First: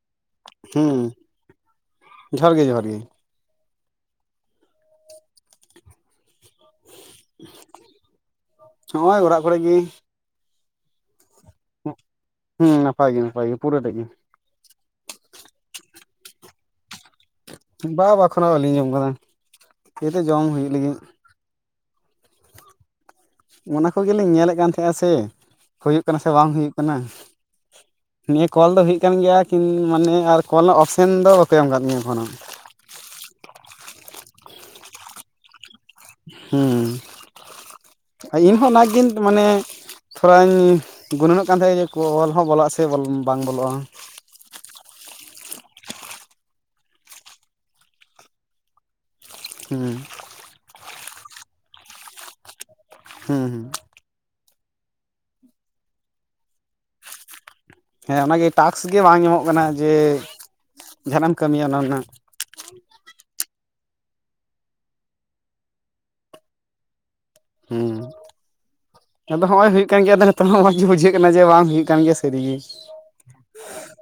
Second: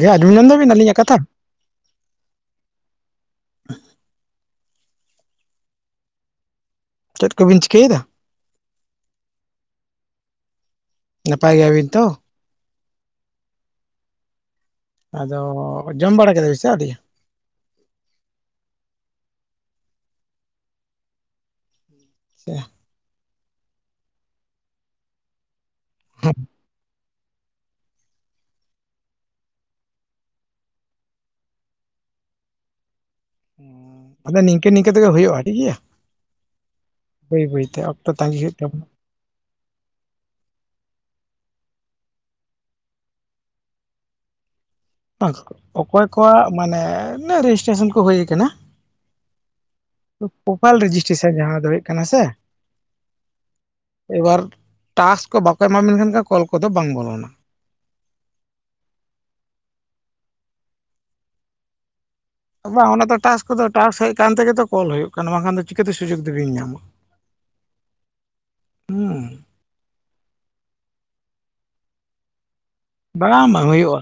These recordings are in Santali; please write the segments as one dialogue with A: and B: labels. A: ᱟᱡᱚᱢ ᱧᱟᱢ ᱫᱟᱵᱤᱱ ᱟᱞᱤᱧᱟᱜ
B: ᱦᱩᱸ
A: ᱠᱟᱛᱷᱟ
B: ᱡᱚᱦᱟᱨ ᱜᱮ ᱡᱚᱦᱟᱨ ᱜᱮ
A: ᱪᱮᱫ ᱠᱚᱵᱤᱱ ᱪᱤᱠᱟᱹᱭᱮᱫᱟ
B: ᱱᱚᱸᱜᱼᱚᱭ ᱚᱲᱟᱜ ᱠᱚᱨᱮ ᱜᱮ
A: ᱱᱟᱯᱟᱭ ᱜᱮᱭᱟᱵᱤᱱ ᱛᱚ
B: ᱦᱩᱸ ᱱᱟᱯᱟᱭ ᱜᱤ ᱱᱟᱯᱟᱭ ᱜᱮ ᱯᱩᱨᱟᱹᱴᱟ ᱜᱮ
A: ᱟᱫᱚ ᱡᱚᱢ ᱵᱟᱲᱟ ᱠᱮᱫᱟ ᱵᱤᱱ ᱥᱮ ᱟᱹᱣᱨᱤ
B: ᱵᱟ ᱵᱟ ᱮᱠᱷᱚᱱᱚ ᱵᱟᱹᱞᱤᱧ ᱡᱚᱢ ᱠᱟᱫᱟ ᱠᱤᱫᱩᱜ ᱡᱚᱢ ᱦᱩᱭᱩᱜ ᱞᱟᱹᱜᱤᱫ
A: [inaudible]
B: ᱚᱱᱟ ᱠᱚᱜᱮᱞᱤᱧ ᱧᱮᱞᱮᱫ ᱠᱟᱱ ᱛᱟᱦᱮᱸᱱᱟ ᱥᱮ ᱦᱩᱭᱩᱜ ᱠᱟᱱᱟ ᱥᱮ ᱵᱟᱝ ᱦᱩᱭᱩᱜ ᱠᱟᱱᱟ
A: [inaudible]
B: ᱱᱤᱭᱟᱹ ᱠᱚᱞ ᱫᱚ ᱦᱩᱭᱩᱜ ᱠᱟᱱ ᱜᱮᱭᱟ ᱠᱤ ᱢᱟᱱᱮ ᱟᱨ ᱠᱚᱞ ᱨᱮᱱᱟᱜ ᱚᱯᱥᱮᱱ ᱫᱚ ᱵᱟᱠᱚ ᱮᱢ ᱟᱠᱟᱫ ᱛᱤᱧᱟᱹ ᱮᱠᱷᱚᱱᱚ
A: ᱟᱫᱚ ᱱᱤᱝᱠᱟᱹ ᱱᱤᱝᱠᱟᱹ ᱛᱮᱜᱮ ᱦᱩᱭᱩᱜᱼᱟ ᱴᱷᱤᱠᱜᱮᱭᱟ
B: ᱦᱩᱸ
A: ᱛᱟᱸᱜᱤ
B: ᱟᱨ
A: ᱦᱩᱭᱩᱜ
B: ᱤᱧᱦᱚᱸ
A: ᱛᱟᱵᱚᱱᱟ
B: ᱚᱱᱟᱜᱤᱧ ᱢᱟᱱᱮ ᱛᱷᱚᱲᱟᱧ ᱜᱩᱱᱟᱹᱱᱚᱜ ᱠᱟᱱ ᱛᱟᱦᱮᱸᱱᱟ ᱡᱮ ᱚᱞ ᱦᱚᱸ ᱵᱚᱞᱚᱜᱼᱟ ᱥᱮ ᱵᱟᱝ ᱵᱚᱞᱚᱜᱼᱟ
A: ᱚᱠᱚᱭ ᱠᱚᱣᱟᱜ ᱢᱟᱱᱮ ᱨᱮᱡᱤᱥᱴᱨᱮᱥᱚᱱ ᱠᱚ ᱦᱩᱭ ᱠᱟᱱᱟ
B: ᱦᱩᱸ
A: ᱯᱨᱳᱯᱷᱟᱤᱞ ᱨᱮᱡᱤᱥᱴᱨᱮᱥᱚᱱ ᱡᱟᱦᱟᱸ ᱫᱚ ᱦᱩᱭᱩᱜ ᱠᱟᱱᱟ ᱥᱮ
B: ᱦᱮᱸ ᱦᱮᱸ
A: ᱮᱵᱟᱨ ᱴᱟᱥᱠ ᱠᱚ ᱵᱟᱠᱚ ᱮᱢᱟᱵᱮᱱ ᱠᱷᱟᱱ ᱠᱚᱞ ᱠᱚᱫᱚ ᱵᱟᱝ ᱵᱚᱞᱚᱱᱟ
B: ᱦᱮᱸ ᱚᱱᱟᱜᱮ ᱴᱟᱠᱟᱥ ᱜᱮ ᱵᱟᱝ ᱧᱟᱢᱚᱜ ᱠᱟᱱᱟ ᱡᱮ ᱡᱟᱦᱟᱱᱟᱜ ᱮᱢ ᱠᱟᱹᱢᱤᱭᱟ ᱚᱱᱟ ᱨᱮᱱᱟᱜ
A: ᱵᱟᱝ ᱚᱱᱟ ᱫᱚ ᱴᱟᱥ ᱠᱚᱫᱚ ᱴᱟᱥ ᱦᱮᱡ ᱠᱟᱱ ᱛᱮᱜᱮ ᱛᱚ ᱠᱚᱞ ᱦᱩᱭᱩᱜ ᱠᱟᱱᱟ ᱵᱟᱝᱠᱷᱟᱱ ᱫᱚ ᱪᱤᱠᱟᱹᱛᱮ ᱥᱩᱡᱳᱜᱽ ᱫᱚᱵᱤᱱ ᱧᱟᱢᱟ
B: ᱦᱩ
A: ᱦᱩᱸ
B: ᱟᱫᱚ ᱦᱚᱸᱜᱼᱚᱭ ᱦᱩᱭᱩᱜ ᱠᱟᱱ ᱜᱮᱭᱟ ᱛᱚ ᱛᱚ ᱢᱚᱡᱽ ᱜᱮ ᱵᱩᱡᱷᱟᱹᱜ ᱠᱟᱱᱟ ᱡᱮ ᱵᱟᱝ ᱦᱩᱭᱩᱜ ᱠᱟᱱ ᱜᱮᱭᱟ ᱥᱟᱹᱨᱤ ᱜᱮ
A: ᱵᱟᱲᱟᱝ ᱵᱟᱝ ᱦᱩᱭᱩᱜᱼᱟ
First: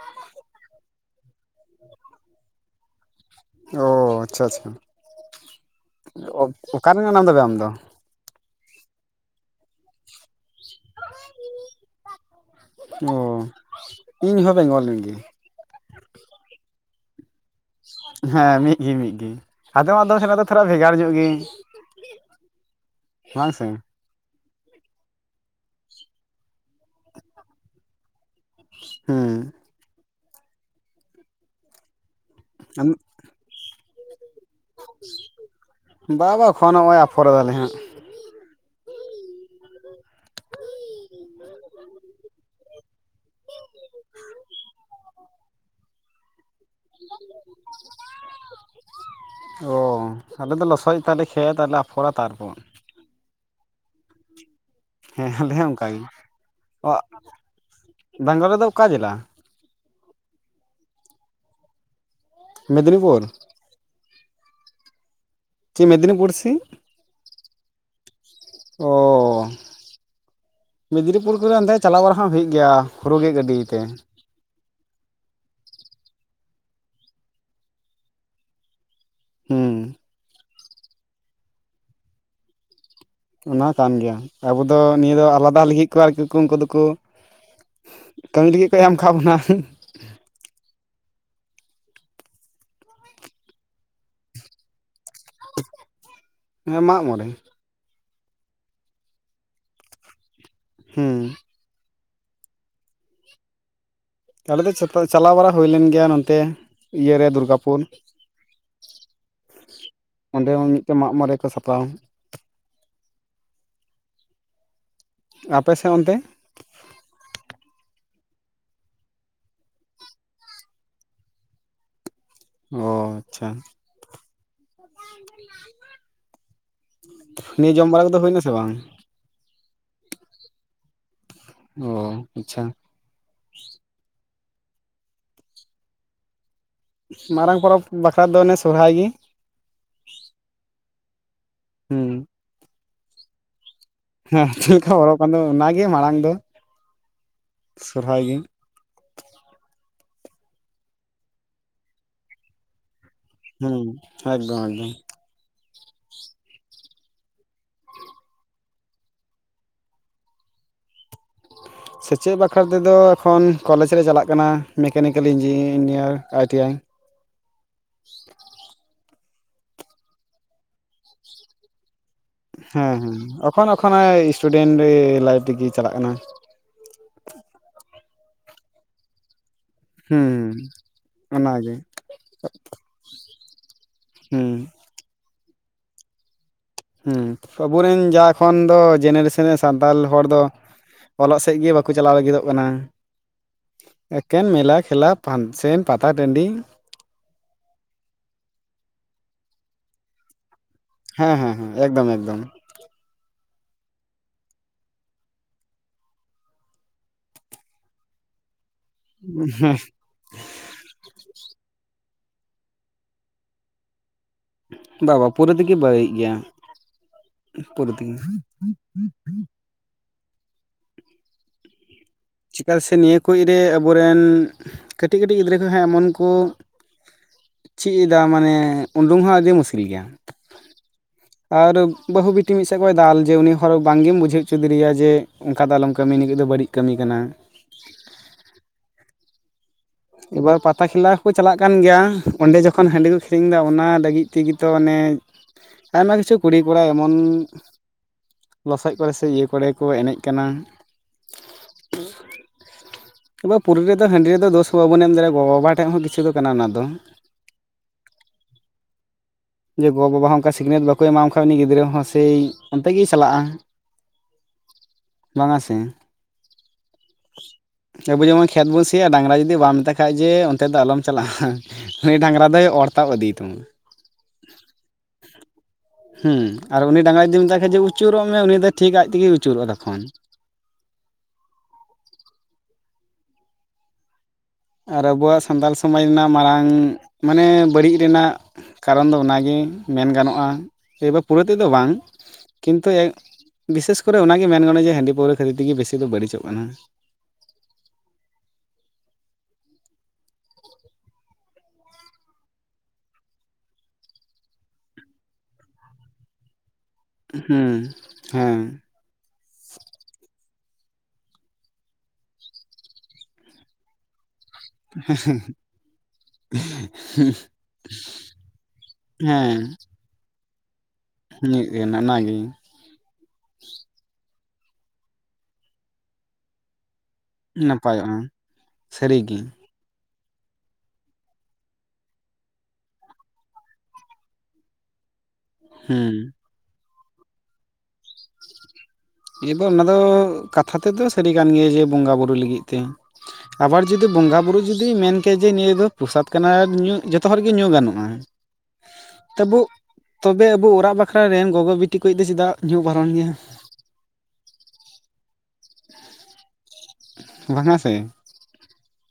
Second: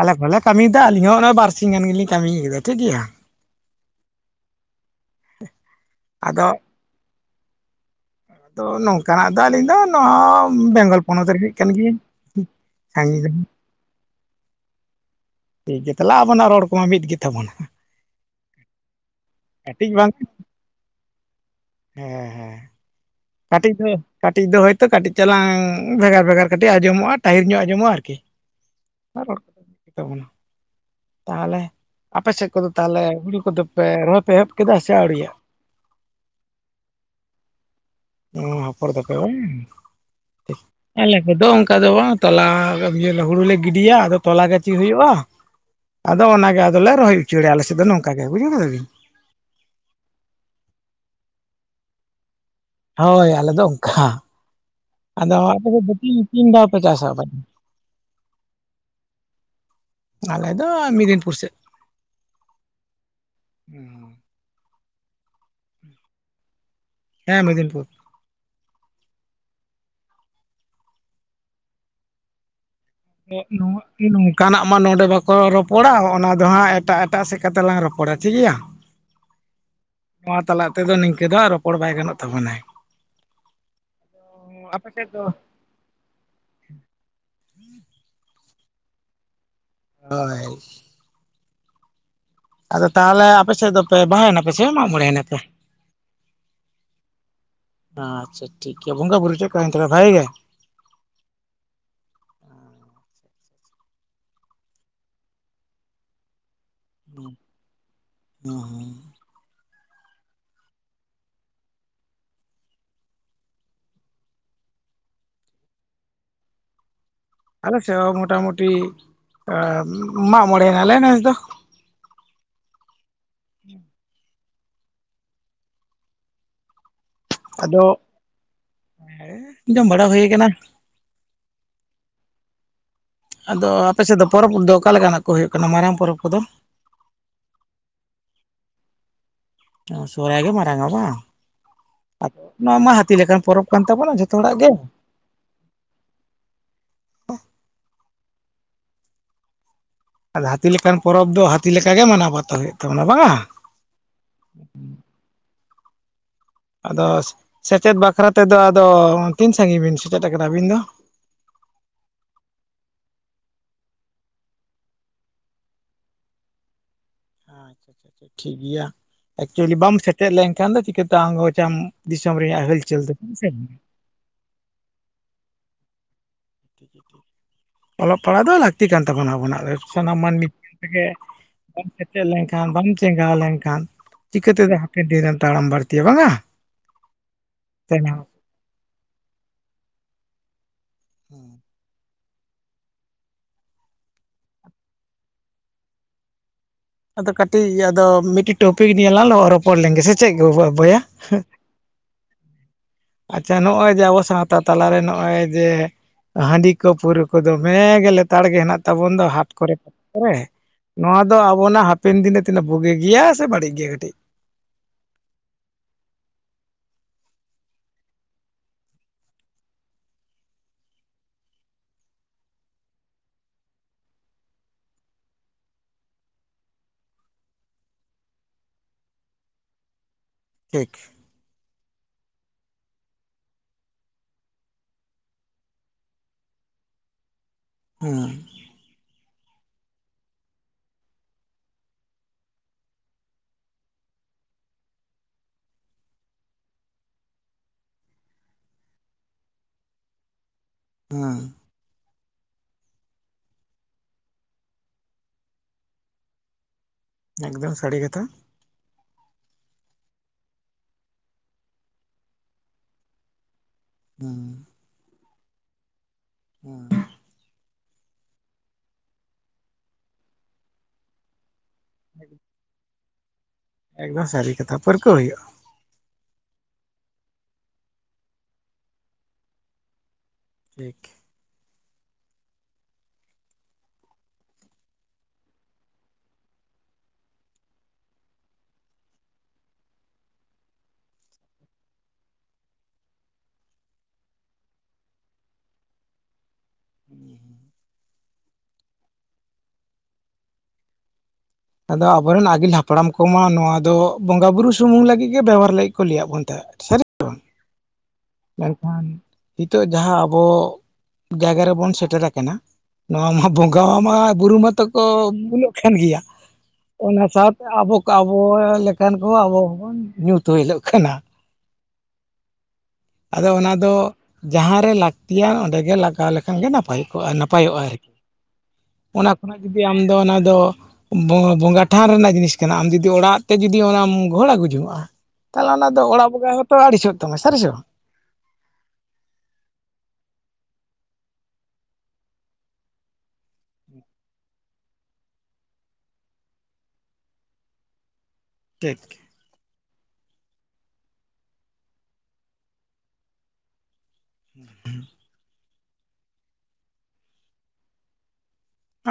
A: ᱟᱞᱮ ᱠᱚᱞᱮ ᱠᱟᱹᱢᱤᱭᱮᱫᱟ ᱟᱞᱤᱧ ᱦᱚ ᱚᱱᱟ ᱵᱟᱨᱥᱤᱧ ᱜᱟᱱ ᱜᱮᱞᱤᱧ ᱠᱟᱹᱢᱤ ᱮᱫᱟ ᱴᱷᱤᱠᱜᱮᱭᱟ᱾
B: ᱚ ᱟᱪᱪᱷᱟ ᱟᱪᱪᱷᱟ ᱚ
A: ᱟᱫᱚ
B: ᱚᱠᱟ ᱨᱮᱱ ᱠᱟᱱᱟᱢ ᱛᱚᱵᱮ ᱟᱢ ᱫᱚ?
A: ᱛᱚ ᱱᱚᱝᱠᱟᱱᱟᱜ ᱫᱚ ᱟᱹᱞᱤᱧ ᱫᱚ ᱱᱚᱶ ᱵᱮᱝᱜᱚᱞ ᱯᱚᱱᱚᱛ ᱨᱤᱱᱤᱡ ᱠᱟᱱ ᱜᱮᱭᱟᱧ
B: ᱚ
A: ᱥᱟᱺᱜᱤᱧ ᱨᱮ
B: ᱤᱧ ᱦᱚᱸ ᱵᱮᱝᱜᱚᱞ ᱨᱮᱱ ᱜᱮ
A: ᱴᱷᱤᱠ ᱜᱮᱭᱟ ᱛᱟᱞᱦᱮ ᱟᱵᱚᱱᱟᱜ ᱨᱚᱲ ᱠᱚᱦᱟ ᱢᱤᱫ ᱜᱮ ᱛᱟᱵᱚᱱᱟ
B: ᱦᱮᱸ ᱢᱤᱫ ᱜᱤ ᱢᱤᱫ ᱜᱤ
A: ᱠᱟᱹᱴᱤᱡ
B: ᱟᱫᱚᱢ
A: ᱵᱟᱝ
B: ᱟᱫᱚᱢ ᱡᱟᱜᱟ ᱫᱚ ᱛᱷᱚᱲᱟ ᱵᱷᱮᱜᱟᱨ ᱧᱚᱜ ᱜᱮ
A: ᱦᱮᱸ ᱦᱮᱸ
B: ᱵᱟᱝ ᱥᱮ
A: ᱠᱟᱹᱴᱤᱡ [unintelligible] ᱠᱟᱹᱴᱤᱡ ᱫᱚ ᱦᱳᱭᱛᱚ ᱠᱟᱹᱴᱤᱡ ᱪᱟᱞᱟᱜ ᱵᱷᱮᱜᱟᱨ ᱵᱷᱮᱜᱟᱨ ᱠᱟᱹᱴᱤᱡ ᱟᱸᱡᱚᱢᱚᱜᱼᱟ ᱴᱟᱦᱤᱨ ᱧᱚᱜ ᱟᱸᱡᱚᱢᱼᱟ ᱟᱨ ᱠᱤ
B: ᱦᱩᱸ
A: [inaudible] ᱛᱟᱦᱚᱹᱞᱮ ᱟᱯᱮ ᱥᱮᱫ ᱠᱚᱫᱚ ᱛᱟᱦᱚᱞᱮ ᱦᱩᱲᱩ ᱠᱚᱫᱚ ᱯᱮ ᱨᱚᱦᱚᱭ ᱯᱮ ᱮᱦᱚᱵ ᱠᱮᱫᱟ ᱥᱮ ᱟᱹᱣᱨᱤᱭᱟᱜ
B: ᱵᱟ ᱵᱟ ᱯᱷᱚᱱ ᱟᱢᱟᱭ ᱦᱟᱜ ᱟᱯᱷᱚᱨ ᱫᱟᱞᱮ ᱦᱟᱜ᱾
A: ᱚ ᱟᱯᱷᱚᱨ ᱫᱟᱯᱮ ᱵᱟᱝ ᱟᱞᱮ ᱠᱚᱫᱚ ᱚᱱᱠᱟ ᱫᱚ ᱵᱟᱝ ᱛᱚᱞᱟ [inaudible] ᱦᱩᱲᱩ ᱞᱮ ᱜᱤᱰᱤᱭᱟ ᱟᱫᱚ ᱛᱚᱞᱟ ᱜᱟᱹᱪᱷᱤ ᱦᱩᱭᱩᱜᱼᱟ᱾ ᱟᱫᱚ ᱚᱱᱟ ᱜᱮ ᱟ ᱵᱤᱱ
B: ᱚ ᱟᱞᱮ ᱫᱚ ᱞᱚᱥᱚᱫ ᱮᱫᱟᱞᱮ ᱠᱷᱮᱛ [inaudible] ᱯᱷᱚᱲᱟ ᱛᱟᱨᱯᱚᱨ
A: ᱦᱳᱭ ᱟᱞᱮ ᱫᱚ ᱚᱝᱠᱟ
B: ᱦᱮᱸ
A: ᱟᱫᱚ
B: ᱟᱞᱮ ᱦᱚᱸ
A: ᱟᱯᱮ
B: ᱚᱱᱠᱟ ᱜᱮ
A: [inaudible] ᱛᱤᱱ ᱫᱷᱟᱶ ᱯᱮ
B: ᱚ
A: ᱪᱟᱥ [inaudible]
B: ᱵᱮᱝᱜᱚᱞ ᱨᱮᱫᱚ ᱚᱠᱟ ᱡᱮᱹᱞᱟ?
A: ᱟᱞᱮ ᱫᱚ ᱢᱤᱫᱫᱤᱱᱯᱩᱨ ᱥᱮᱫ
B: ᱢᱮᱫᱱᱤᱯᱩᱨ ᱪᱮ ᱢᱮᱫᱱᱤᱯᱩᱨ ᱥᱤ
A: ᱦᱮᱸ ᱢᱮᱫᱫᱤᱱᱯᱩᱨ
B: ᱚ ᱢᱮᱫᱽᱱᱤᱯᱩᱨ ᱠᱚᱨᱮ ᱚᱱᱛᱮ ᱪᱟᱞᱟᱣ ᱵᱟᱲᱟ ᱦᱚ ᱦᱩᱭᱩᱜ ᱜᱮᱭᱟ᱾ ᱦᱩᱲᱩ ᱜᱮᱫ ᱜᱟᱹᱰᱤ ᱛᱮ
A: [inaudible] ᱱᱚᱝᱠᱟᱱᱟᱜ ᱢᱟ ᱱᱚᱰᱮ ᱵᱟᱠᱚ ᱨᱚᱯᱚᱲᱟ ᱚᱱᱟ ᱫᱚ ᱦᱟᱸᱜ ᱮᱴᱟᱜ ᱮᱴᱟᱜ ᱥᱮᱫ ᱠᱟᱛᱮᱜ ᱞᱟᱝ ᱨᱚᱯᱚᱲᱟ ᱴᱷᱤᱠ ᱜᱮᱭᱟ᱾
B: ᱦᱩ
A: [inaudible] ᱛᱟᱞᱟ ᱛᱮᱫᱚ ᱱᱤᱝᱠᱟᱹ ᱫᱚ ᱨᱚᱯᱚᱲ ᱵᱟᱭ ᱜᱟᱱᱚᱜ ᱛᱟᱵᱚᱱᱟ
B: ᱚᱱᱟ ᱠᱟᱱ ᱜᱮᱭᱟ ᱟᱵᱚ ᱫᱚ
A: ᱟᱯᱮ ᱥᱮᱫ
B: ᱱᱤᱭᱟᱹ ᱫᱚ ᱟᱞᱟᱫᱟ ᱞᱟᱹᱜᱤᱫ ᱠᱚ ᱟᱨᱠᱤ ᱩᱱᱠᱩ ᱫᱚᱠᱚ ᱠᱟᱹᱢᱤ ᱞᱟᱹᱜᱤᱫ ᱠᱚ ᱮᱢ ᱠᱟᱫ ᱵᱚᱱᱟ᱾
A: ᱦᱳᱭ ᱟᱫᱚ ᱛᱟᱦᱚᱞᱮ ᱟᱯᱮ ᱥᱮᱫ ᱫᱚᱯᱮ ᱵᱟᱦᱟᱭ ᱮᱱᱟ ᱯᱮ ᱥᱮ ᱢᱟᱜᱽᱢᱚᱬᱮ ᱮᱱᱟ ᱯᱮ
B: ᱦᱮᱸ ᱢᱟᱜ ᱢᱚᱬᱮ
A: ᱟᱪᱪᱷᱟ ᱴᱷᱤᱠ ᱜᱮᱭᱟ ᱵᱚᱸᱜᱟ ᱵᱩᱨᱩ ᱪᱮᱫ ᱠᱟ ᱦᱩᱭ ᱮᱱ ᱛᱟᱯᱮᱭᱟ ᱵᱷᱟᱜᱮ ᱜᱮ
B: ᱦᱩ [inaudible] ᱫᱚ ᱪᱟᱞᱟᱣ ᱵᱟᱲᱟ ᱦᱩᱭ ᱞᱮᱱ ᱜᱮᱭᱟ ᱱᱚᱱᱛᱮ ᱤᱭᱟ ᱨᱮ
A: ᱦᱩᱸ
B: ᱫᱩᱨᱹᱜᱟᱯᱩᱨ
A: ᱦᱩᱸ
B: ᱚᱸᱰᱮ ᱦᱚᱸ ᱢᱤᱫᱴᱮᱱ ᱢᱟᱜ ᱢᱚᱬᱮ ᱠᱚ ᱥᱟᱯᱲᱟᱣᱟ ᱟᱯᱮ ᱥᱮᱫ ᱚᱱᱛᱮ?
A: ᱟᱞᱮᱥᱮᱫ ᱦᱚ ᱢᱚᱴᱟᱢᱩᱴᱤ ᱮ ᱢᱟᱜ ᱢᱚᱬᱮ ᱱᱟᱞᱮ ᱱᱮᱥ ᱫᱚ᱾
B: ᱚ ᱟᱪᱪᱷᱟ ᱱᱤᱭᱟᱹ ᱡᱚᱢ
A: ᱟᱫᱚ
B: ᱵᱟᱲᱟ ᱠᱚᱫᱚ ᱦᱩᱭ ᱱᱟᱥᱮ ᱵᱟᱝ?
A: ᱡᱚᱢ ᱵᱟᱲᱟ ᱦᱩᱭ ᱠᱟᱱᱟ
B: ᱚ ᱟᱪᱪᱷᱟ
A: ᱟᱫᱚ ᱟᱯᱮ ᱥᱮᱫ ᱫᱚ ᱯᱚᱨᱚᱵᱽ ᱫᱚ ᱚᱠᱟ ᱞᱮᱠᱟᱱᱟᱜ ᱠᱚ ᱦᱩᱭᱩᱜ ᱠᱟᱱᱟ ᱢᱟᱨᱟᱝ ᱯᱚᱨᱚᱵᱽ ᱠᱚᱫᱚ
B: ᱢᱟᱨᱟᱝ ᱯᱚᱨᱚᱵᱽ ᱵᱟᱠᱷᱨᱟ ᱫᱚ ᱚᱱᱮ ᱥᱚᱦᱟᱹᱨᱟᱭ ᱜᱮ
A: ᱥᱚᱦᱨᱟᱭ ᱜᱮ ᱢᱟᱨᱟᱝᱟ ᱵᱟᱝ
B: ᱦᱮᱸ
A: ᱟ ᱱᱚᱣᱟ ᱢᱟ ᱦᱟᱹᱛᱤ ᱞᱮᱠᱟᱱ ᱯᱚᱨᱚᱵᱽ ᱠᱟᱱ ᱛᱟᱵᱚᱱᱟ ᱡᱷᱚᱛᱚ
B: ᱦᱮᱸ
A: ᱦᱚᱲᱟᱜ
B: ᱪᱮᱫ
A: ᱜᱮ
B: ᱞᱮᱠᱟ ᱦᱚᱨᱚᱵᱽ ᱟᱸᱫᱚ ᱚᱱᱟᱜᱮ ᱢᱟᱲᱟᱝ ᱫᱚ ᱥᱚᱨᱦᱟᱭ ᱜᱮ
A: ᱟᱫᱚ ᱦᱟᱹᱛᱤ ᱞᱮᱠᱟᱱ ᱯᱚᱨᱚᱵᱽ ᱫᱚ ᱦᱟᱹᱛᱤ ᱞᱮᱠᱟ ᱜᱮ ᱢᱟᱱᱟᱣ ᱵᱟᱛᱟᱣ ᱦᱩᱭᱩᱜ ᱛᱟᱵᱚᱱᱟ ᱵᱟᱝᱟ
B: ᱦᱮᱸ ᱮᱠᱫᱚᱢ ᱮᱠᱫᱚᱢ
A: ᱟᱫᱚ ᱥᱮᱪᱮᱫ ᱵᱟᱠᱷᱨᱟ ᱛᱮᱫᱚ ᱟᱫᱚ ᱛᱤᱱ ᱥᱟᱜᱤᱧ ᱵᱤᱱ ᱥᱮᱪᱮᱫ ᱠᱟᱱᱟ ᱟᱹᱵᱤᱱ ᱫᱚ ᱻ [inaudible]
B: ᱥᱮᱪᱮᱫ ᱵᱟᱠᱷᱨᱟ ᱛᱮᱫᱚ ᱮᱠᱷᱚᱱ ᱠᱚᱞᱮᱡᱽ ᱨᱮ ᱪᱟᱞᱟᱜ ᱠᱟᱱᱟ mechanical engineer I T I
A: ᱻ [inaudible] ᱟᱪᱪᱷᱟ ᱴᱷᱤᱠ ᱜᱮᱭᱟ ᱮᱠᱪᱩᱭᱮᱞᱤ ᱵᱟᱢ ᱥᱮᱴᱮᱨ ᱞᱮᱱᱠᱷᱟᱱ ᱫᱚ ᱪᱤᱠᱟᱹᱛᱮ ᱟᱜᱚᱪ ᱟᱢ
B: ᱦᱮᱸ ᱦᱮᱸ ᱮᱠᱷᱚᱱ ᱮᱠᱷᱚᱱᱮ ᱥᱴᱩᱰᱮᱱᱴ ᱞᱟᱭᱤᱯᱷ ᱨᱮᱜᱮ ᱪᱟᱞᱟᱜ ᱠᱟᱱᱟ
A: ᱚᱞᱚᱜ ᱯᱟᱲᱦᱟᱜ ᱫᱚ ᱞᱟᱹᱠᱛᱤ ᱠᱟᱱ ᱛᱟᱵᱚᱱᱟ ᱟᱵᱚᱱᱟᱜ ᱥᱟᱱᱟᱢ
B: ᱦᱩᱸ
A: ᱢᱟᱱᱢᱤ ᱛᱮᱜᱮ
B: ᱚᱱᱟᱜᱮ
A: ᱵᱟᱢ ᱥᱮᱴᱮᱫ ᱞᱮᱱᱠᱷᱟᱱ ᱵᱟᱢ ᱪᱮᱸᱜᱟᱣ ᱞᱮᱱᱠᱷᱟᱱ
B: ᱦᱩᱸ
A: ᱪᱤᱠᱟᱹ ᱛᱮᱫᱚ ᱦᱟᱯᱮᱱ ᱫᱤᱱ ᱨᱮᱱ ᱛᱟᱲᱟᱢ ᱵᱟᱹᱲᱛᱤᱭᱟ ᱵᱟᱝᱟ
B: ᱦᱮᱸ ᱟᱵᱚ ᱨᱮᱱ
A: ᱛᱟᱭᱱᱚᱢ
B: ᱡᱟ ᱠᱷᱚᱱ ᱫᱚ ᱡᱮᱱᱟᱨᱮᱥᱚᱱ ᱨᱮ ᱥᱟᱱᱛᱟᱲ ᱦᱚᱲ ᱫᱚ ᱚᱞ ᱥᱮᱫ ᱜᱮ ᱵᱟᱠᱚ ᱪᱟᱞᱟᱜᱼᱟ ᱪᱟᱞᱟᱣ ᱞᱟᱹᱜᱤᱫᱚᱜ ᱠᱟᱱᱟ ᱮᱠᱮᱱ ᱢᱮᱞᱟ ᱠᱷᱮᱞᱟ ᱥᱟᱱᱥᱮᱱ ᱯᱟᱛᱟ ᱴᱟᱺᱰᱤ
A: ᱟᱫᱚ ᱠᱟᱹᱴᱤᱡ ᱟᱫᱚ ᱢᱤᱫᱴᱤᱡ ᱴᱚᱯᱤᱠ ᱧᱮᱞᱟ ᱨᱚᱯᱚᱲ ᱞᱮᱱ ᱜᱮ ᱪᱮᱫ ᱜᱮ
B: ᱦᱮᱸ ᱦᱮᱸ ᱦᱮᱸ ᱮᱠᱫᱚᱢ ᱮᱠᱫᱚᱢ
A: ᱟᱪᱪᱷᱟ ᱱᱚᱜᱼᱚᱭ ᱡᱮ ᱟᱵᱚ ᱥᱟᱶᱛᱟ ᱛᱟᱞᱟᱨᱮ ᱱᱚᱜᱼᱚᱭ ᱡᱮ ᱦᱟᱺᱰᱤ ᱠᱚ ᱯᱟᱹᱣᱟᱹ ᱠᱚᱫᱚ ᱫᱚᱢᱮ ᱜᱮ ᱞᱮᱛᱟᱲ ᱜᱮ ᱦᱮᱱᱟᱜ ᱛᱟᱵᱚᱱ ᱫᱚ ᱦᱟᱴ ᱠᱚᱨᱮ ᱠᱚᱨᱮ ᱯᱟᱛᱟ ᱠᱚᱨᱮ ᱫᱚᱣᱟ ᱫᱚ ᱟᱵᱚᱱᱟᱜ ᱦᱟᱯᱮᱱ ᱫᱤᱱᱮ ᱛᱤᱱᱟᱹᱜ ᱵᱩᱜᱤ ᱜᱮᱭᱟ ᱥᱮ ᱵᱟᱹᱲᱤᱡ ᱜᱮᱭᱟ ᱠᱟᱹᱴᱤᱡ
B: ᱵᱟᱵᱟ ᱯᱩᱨᱟᱹ ᱛᱮᱜᱮ ᱵᱟᱹᱲᱤᱡ ᱜᱮᱭᱟ [unintelligible] ᱪᱮᱫᱟᱜ ᱥᱮ ᱱᱤᱭᱟᱹ ᱠᱚᱨᱮ ᱟᱵᱚᱨ ᱨᱮᱱ ᱠᱟᱹᱴᱤᱡ ᱠᱟᱹᱴᱤᱡ ᱜᱤᱫᱽᱨᱟᱹ ᱠᱚᱦᱚᱸ ᱮᱢᱚᱱ ᱠᱚ ᱪᱮᱫ ᱮᱫᱟ ᱢᱟᱱᱮ ᱩᱰᱩᱝ ᱦᱚᱸ ᱟᱹᱰᱤ ᱢᱩᱥᱠᱤᱞ ᱜᱮᱭᱟ
A: ᱴᱷᱤᱠ
B: ᱟᱨ ᱵᱟᱹᱦᱩ ᱵᱤᱴᱤ ᱢᱤᱫ ᱥᱮᱫ ᱠᱷᱚᱱᱭ ᱫᱟᱞ ᱡᱮ ᱩᱱᱤ ᱦᱚᱲ ᱵᱟᱝ ᱮᱢ ᱵᱩᱡᱷᱟᱹᱣ ᱦᱚᱪᱚ ᱫᱮᱭᱟ ᱡᱮ ᱚᱱᱠᱟ ᱫᱚ ᱟᱞᱚᱢ ᱠᱟᱹᱢᱤ ᱱᱟ ᱠᱚ ᱫᱚ ᱵᱟᱹᱲᱤᱡ ᱠᱟᱹᱢᱤ ᱠᱟᱱᱟ ᱠᱟᱱᱟ
A: ᱦᱩᱸ
B: ᱮᱵᱟᱨ ᱯᱟᱛᱟ ᱠᱷᱮᱞᱟ ᱦᱚᱸᱠᱚ ᱪᱟᱞᱟᱜ ᱠᱟᱱ ᱜᱮᱭᱟ ᱚᱸᱰᱮ ᱡᱚᱠᱷᱚᱱ ᱦᱟᱺᱰᱤ ᱠᱚ ᱟᱹᱠᱷᱤᱨᱤᱧ ᱮᱫᱟ ᱚᱱᱟ ᱞᱟᱹᱜᱤᱫ ᱛᱮᱜᱮ ᱛᱚ ᱟᱭᱢᱟ ᱠᱤᱪᱷᱩ ᱠᱩᱲᱤᱼ ᱠᱚᱲᱟ ᱮᱢᱚᱱ ᱞᱚᱥᱚᱫ ᱠᱚᱨᱮ ᱥᱮ ᱤᱭᱟᱹ ᱠᱚᱨᱮ ᱠᱚ ᱮᱱᱮᱡ ᱠᱟᱱᱟ
A: ᱦᱮᱸ
B: ᱟᱨ ᱯᱩᱣᱨᱟᱹ ᱨᱮᱫᱚ ᱦᱟᱺᱰᱤ ᱨᱮᱫᱚ ᱫᱚᱥ ᱛ ᱵᱟᱵᱚᱱ ᱮᱢ ᱫᱟᱲᱮᱭᱟᱜᱼᱟ ᱜᱚᱼᱵᱟᱵᱟ ᱴᱷᱮᱱ ᱫᱚ ᱠᱤᱪᱷᱩ ᱠᱟᱱᱟ ᱚᱱᱟ ᱫᱚ
A: ᱮᱠᱫᱚᱢ ᱥᱟᱹᱨᱤ ᱠᱟᱛᱷᱟ
B: ᱡᱮ ᱜᱚᱼᱵᱟᱵᱟ ᱦᱚᱸ ᱚᱱᱠᱟ ᱥᱤᱠᱷᱱᱟᱹᱛ ᱵᱟᱠᱚ ᱮᱢᱟ ᱠᱚ ᱠᱷᱟᱡ ᱩᱱᱤ ᱜᱤᱫᱽᱨᱟᱹ ᱦᱚᱸ ᱥᱮ ᱦᱟᱱᱛᱮ ᱜᱮᱭ ᱪᱟᱞᱟᱜᱼᱟ
A: ᱦᱮᱸ
B: ᱵᱟᱝ ᱟ ᱥᱮ
A: ᱦᱮᱸ
B: ᱟᱵᱚ ᱡᱮᱢᱚᱱ ᱠᱷᱮᱛ ᱵᱚᱱ ᱥᱤᱭᱟ ᱰᱟᱝᱨᱟ ᱡᱩᱫᱤ ᱵᱟᱢ ᱢᱮᱛᱟᱜ ᱠᱷᱟᱱ ᱡᱮ ᱚᱱᱛᱮ ᱫᱚ ᱟᱞᱚᱢ ᱪᱟᱞᱟᱜᱼᱟ ᱩᱱᱤᱭ ᱰᱟᱝᱨᱟ ᱫᱚᱭ ᱚᱨ ᱛᱟᱵ ᱤᱫᱤ
A: ᱮᱠᱫᱚᱢ ᱥᱟᱹᱨᱤ ᱠᱟᱛᱷᱟ ᱯᱟᱹᱨᱠᱟᱹᱣ ᱦᱩᱭᱩᱜᱼᱟ
B: ᱦᱮᱸ ᱟᱨ ᱩᱱᱤ ᱰᱟᱝᱨᱟ ᱡᱩᱫᱤ ᱢᱮᱛᱟᱭ ᱠᱷᱟᱱ ᱡᱮ ᱟᱹᱪᱩᱨᱚᱜ ᱢᱮ ᱩᱱᱤ ᱫᱚ ᱴᱷᱤᱠ ᱟᱡ ᱛᱮᱜᱮ ᱟᱹᱪᱩᱨᱚᱜᱼᱟ ᱛᱚᱠᱷᱚᱱ
A: ᱴᱷᱤᱠ
B: ᱻ [inaudible] ᱟᱨ ᱟᱵᱚᱣᱟᱜ ᱥᱟᱱᱛᱟᱞ ᱥᱚᱢᱟᱡᱽ ᱨᱮᱱᱟᱜ ᱢᱟᱨᱟᱝ ᱢᱟᱱᱮ ᱵᱟᱹᱲᱤᱡ ᱨᱮᱱᱟᱜ ᱠᱟᱨᱚᱱ ᱫᱚ ᱚᱱᱟᱜᱮ ᱢᱮᱱ ᱜᱟᱱᱚᱜᱼᱟ ᱮ ᱯᱩᱨᱟᱹ ᱛᱮᱫᱚ ᱵᱟᱝ ᱠᱤᱱᱛᱩ ᱵᱤᱥᱮᱥ ᱠᱚᱨᱮ ᱚᱱᱟᱜᱮ ᱢᱮᱱ ᱜᱟᱱᱚᱜᱼᱟ ᱡᱮ ᱦᱟᱺᱰᱤ ᱯᱟᱹᱣᱨᱟᱹ ᱠᱷᱟᱹᱛᱤᱨ ᱛᱮᱜᱮ ᱵᱮᱥᱤ ᱫᱚ ᱵᱟᱹᱲᱤᱡᱚᱜ ᱠᱟᱱᱟ
A: ᱦᱩᱸ ᱦᱩᱸ ᱟᱫᱚ ᱟᱵᱚᱨᱮᱱ ᱟᱹᱜᱤᱞ ᱦᱟᱯᱲᱟᱢ ᱠᱚᱢᱟ ᱱᱚᱣᱟ ᱫᱚ ᱵᱚᱸᱜᱟ ᱵᱩᱨᱩ ᱥᱩᱢᱩᱝ ᱞᱟᱹᱜᱤᱫ ᱜᱮ ᱵᱮᱵᱚᱦᱟᱨ ᱞᱟᱹᱜᱤᱫ ᱠᱚ ᱞᱟᱹᱭᱟ ᱵᱚᱱ ᱛᱟᱦᱮᱸᱫ ᱥᱟᱹᱨᱤ
B: ᱦᱩᱸ ᱦᱮᱸ
A: ᱢᱮᱱᱠᱷᱟᱱ ᱱᱤᱛᱚᱜ ᱡᱟᱦᱟᱸ ᱟᱵᱚ ᱡᱟᱭᱜᱟ ᱨᱮᱵᱚᱱ ᱥᱮᱴᱮᱨ ᱟᱠᱟᱱᱟ ᱱᱚᱣᱟ ᱢᱟ ᱵᱚᱸᱜᱟ ᱢᱟ ᱵᱩᱨᱩ ᱢᱟᱛᱚ ᱠᱚ ᱵᱚᱞᱚᱜ ᱠᱟᱱ ᱜᱮᱭᱟ ᱚᱱᱟ ᱥᱟᱶᱛᱮ ᱟᱵᱚ ᱟᱵᱚ ᱞᱮᱠᱟᱱ ᱠᱚ ᱟᱵᱚ
B: ᱦᱮᱸ
A: ᱦᱚᱸᱵᱚᱱ ᱧᱩᱛ ᱛᱩᱭᱞᱚᱜ ᱠᱟᱱᱟ
B: ᱢᱤᱫ ᱚᱱᱟᱜᱮ
A: ᱟᱫᱚ ᱚᱱᱟ ᱫᱚ ᱡᱟᱦᱟᱸᱨᱮ ᱞᱟᱹᱠᱛᱤᱭᱟ ᱚᱸᱰᱮ ᱜᱮ ᱞᱟᱜᱟᱣ ᱞᱮᱠᱷᱟᱱ ᱜᱮ ᱱᱟᱯᱟᱭ ᱡᱚᱜᱼᱟ ᱱᱟᱯᱟᱭᱚᱜᱼᱟ ᱟᱨᱠᱤ ᱚᱱᱟ
B: ᱥᱟᱹᱨᱤᱜᱮ
A: ᱠᱷᱚᱱᱟᱜ ᱡᱩᱫᱤ ᱟᱢ ᱫᱚ ᱚᱱᱟ ᱫᱚ ᱵᱚᱸᱜᱟ ᱴᱷᱟᱱ ᱨᱮᱱᱟᱜ ᱡᱤᱱᱤᱥ ᱠᱟᱱᱟ ᱟᱢ ᱡᱩᱫᱤ ᱚᱲᱟᱜ ᱛᱮ ᱡᱚᱫᱤᱢ ᱚᱱᱟᱢ ᱜᱚᱦᱚᱲ ᱟᱹᱜᱩ ᱡᱚᱦᱚᱜᱼᱟ ᱛᱟᱦᱚᱞᱮ ᱚᱱᱟ ᱫᱚ
B: ᱦᱩᱸ
A: ᱚᱲᱟᱜ ᱵᱚᱸᱜᱟ ᱦᱚᱸᱛᱚ ᱟᱹᱲᱤᱥᱚᱜ ᱛᱟᱢᱟ ᱥᱟᱹᱨᱤ ᱵᱟᱝ
B: ᱮᱵᱟᱨ ᱚᱱᱟ ᱫᱚ ᱠᱟᱛᱷᱟ ᱛᱮᱫᱚ ᱥᱟᱹᱨᱤ ᱠᱟᱱ ᱜᱮᱭᱟ ᱡᱮ ᱵᱚᱸᱜᱟ ᱵᱩᱨᱩ ᱞᱟᱹᱜᱤᱫ ᱛᱮ ᱟᱵᱟᱨ ᱡᱩᱫᱤ ᱵᱚᱸᱜᱟ ᱵᱩᱨᱩ ᱡᱩᱫᱤ ᱢᱮᱱ ᱠᱮᱭᱟ ᱡᱮ ᱱᱤᱭᱟᱹ ᱫᱚ ᱯᱨᱚᱥᱟᱫ ᱠᱟᱱᱟ ᱧᱩ ᱡᱚᱛᱚ ᱦᱚᱲ ᱜᱮ ᱧᱩ ᱜᱟᱱᱚᱜᱼᱟ
A: ᱴᱷᱤᱠ
B: ᱛᱚᱵᱩ ᱛᱚᱵᱮ ᱟᱵᱚ ᱚᱲᱟᱜ ᱵᱟᱠᱷᱨᱟ ᱨᱮᱱ ᱜᱚᱜᱚ ᱵᱤᱴᱤ ᱠᱚ ᱫᱚ ᱪᱮᱫᱟᱜ ᱧᱩ ᱵᱟᱨᱚᱱ ᱜᱮᱭᱟ
A: [unintelligible]
B: ᱵᱟᱝᱟ ᱥᱮ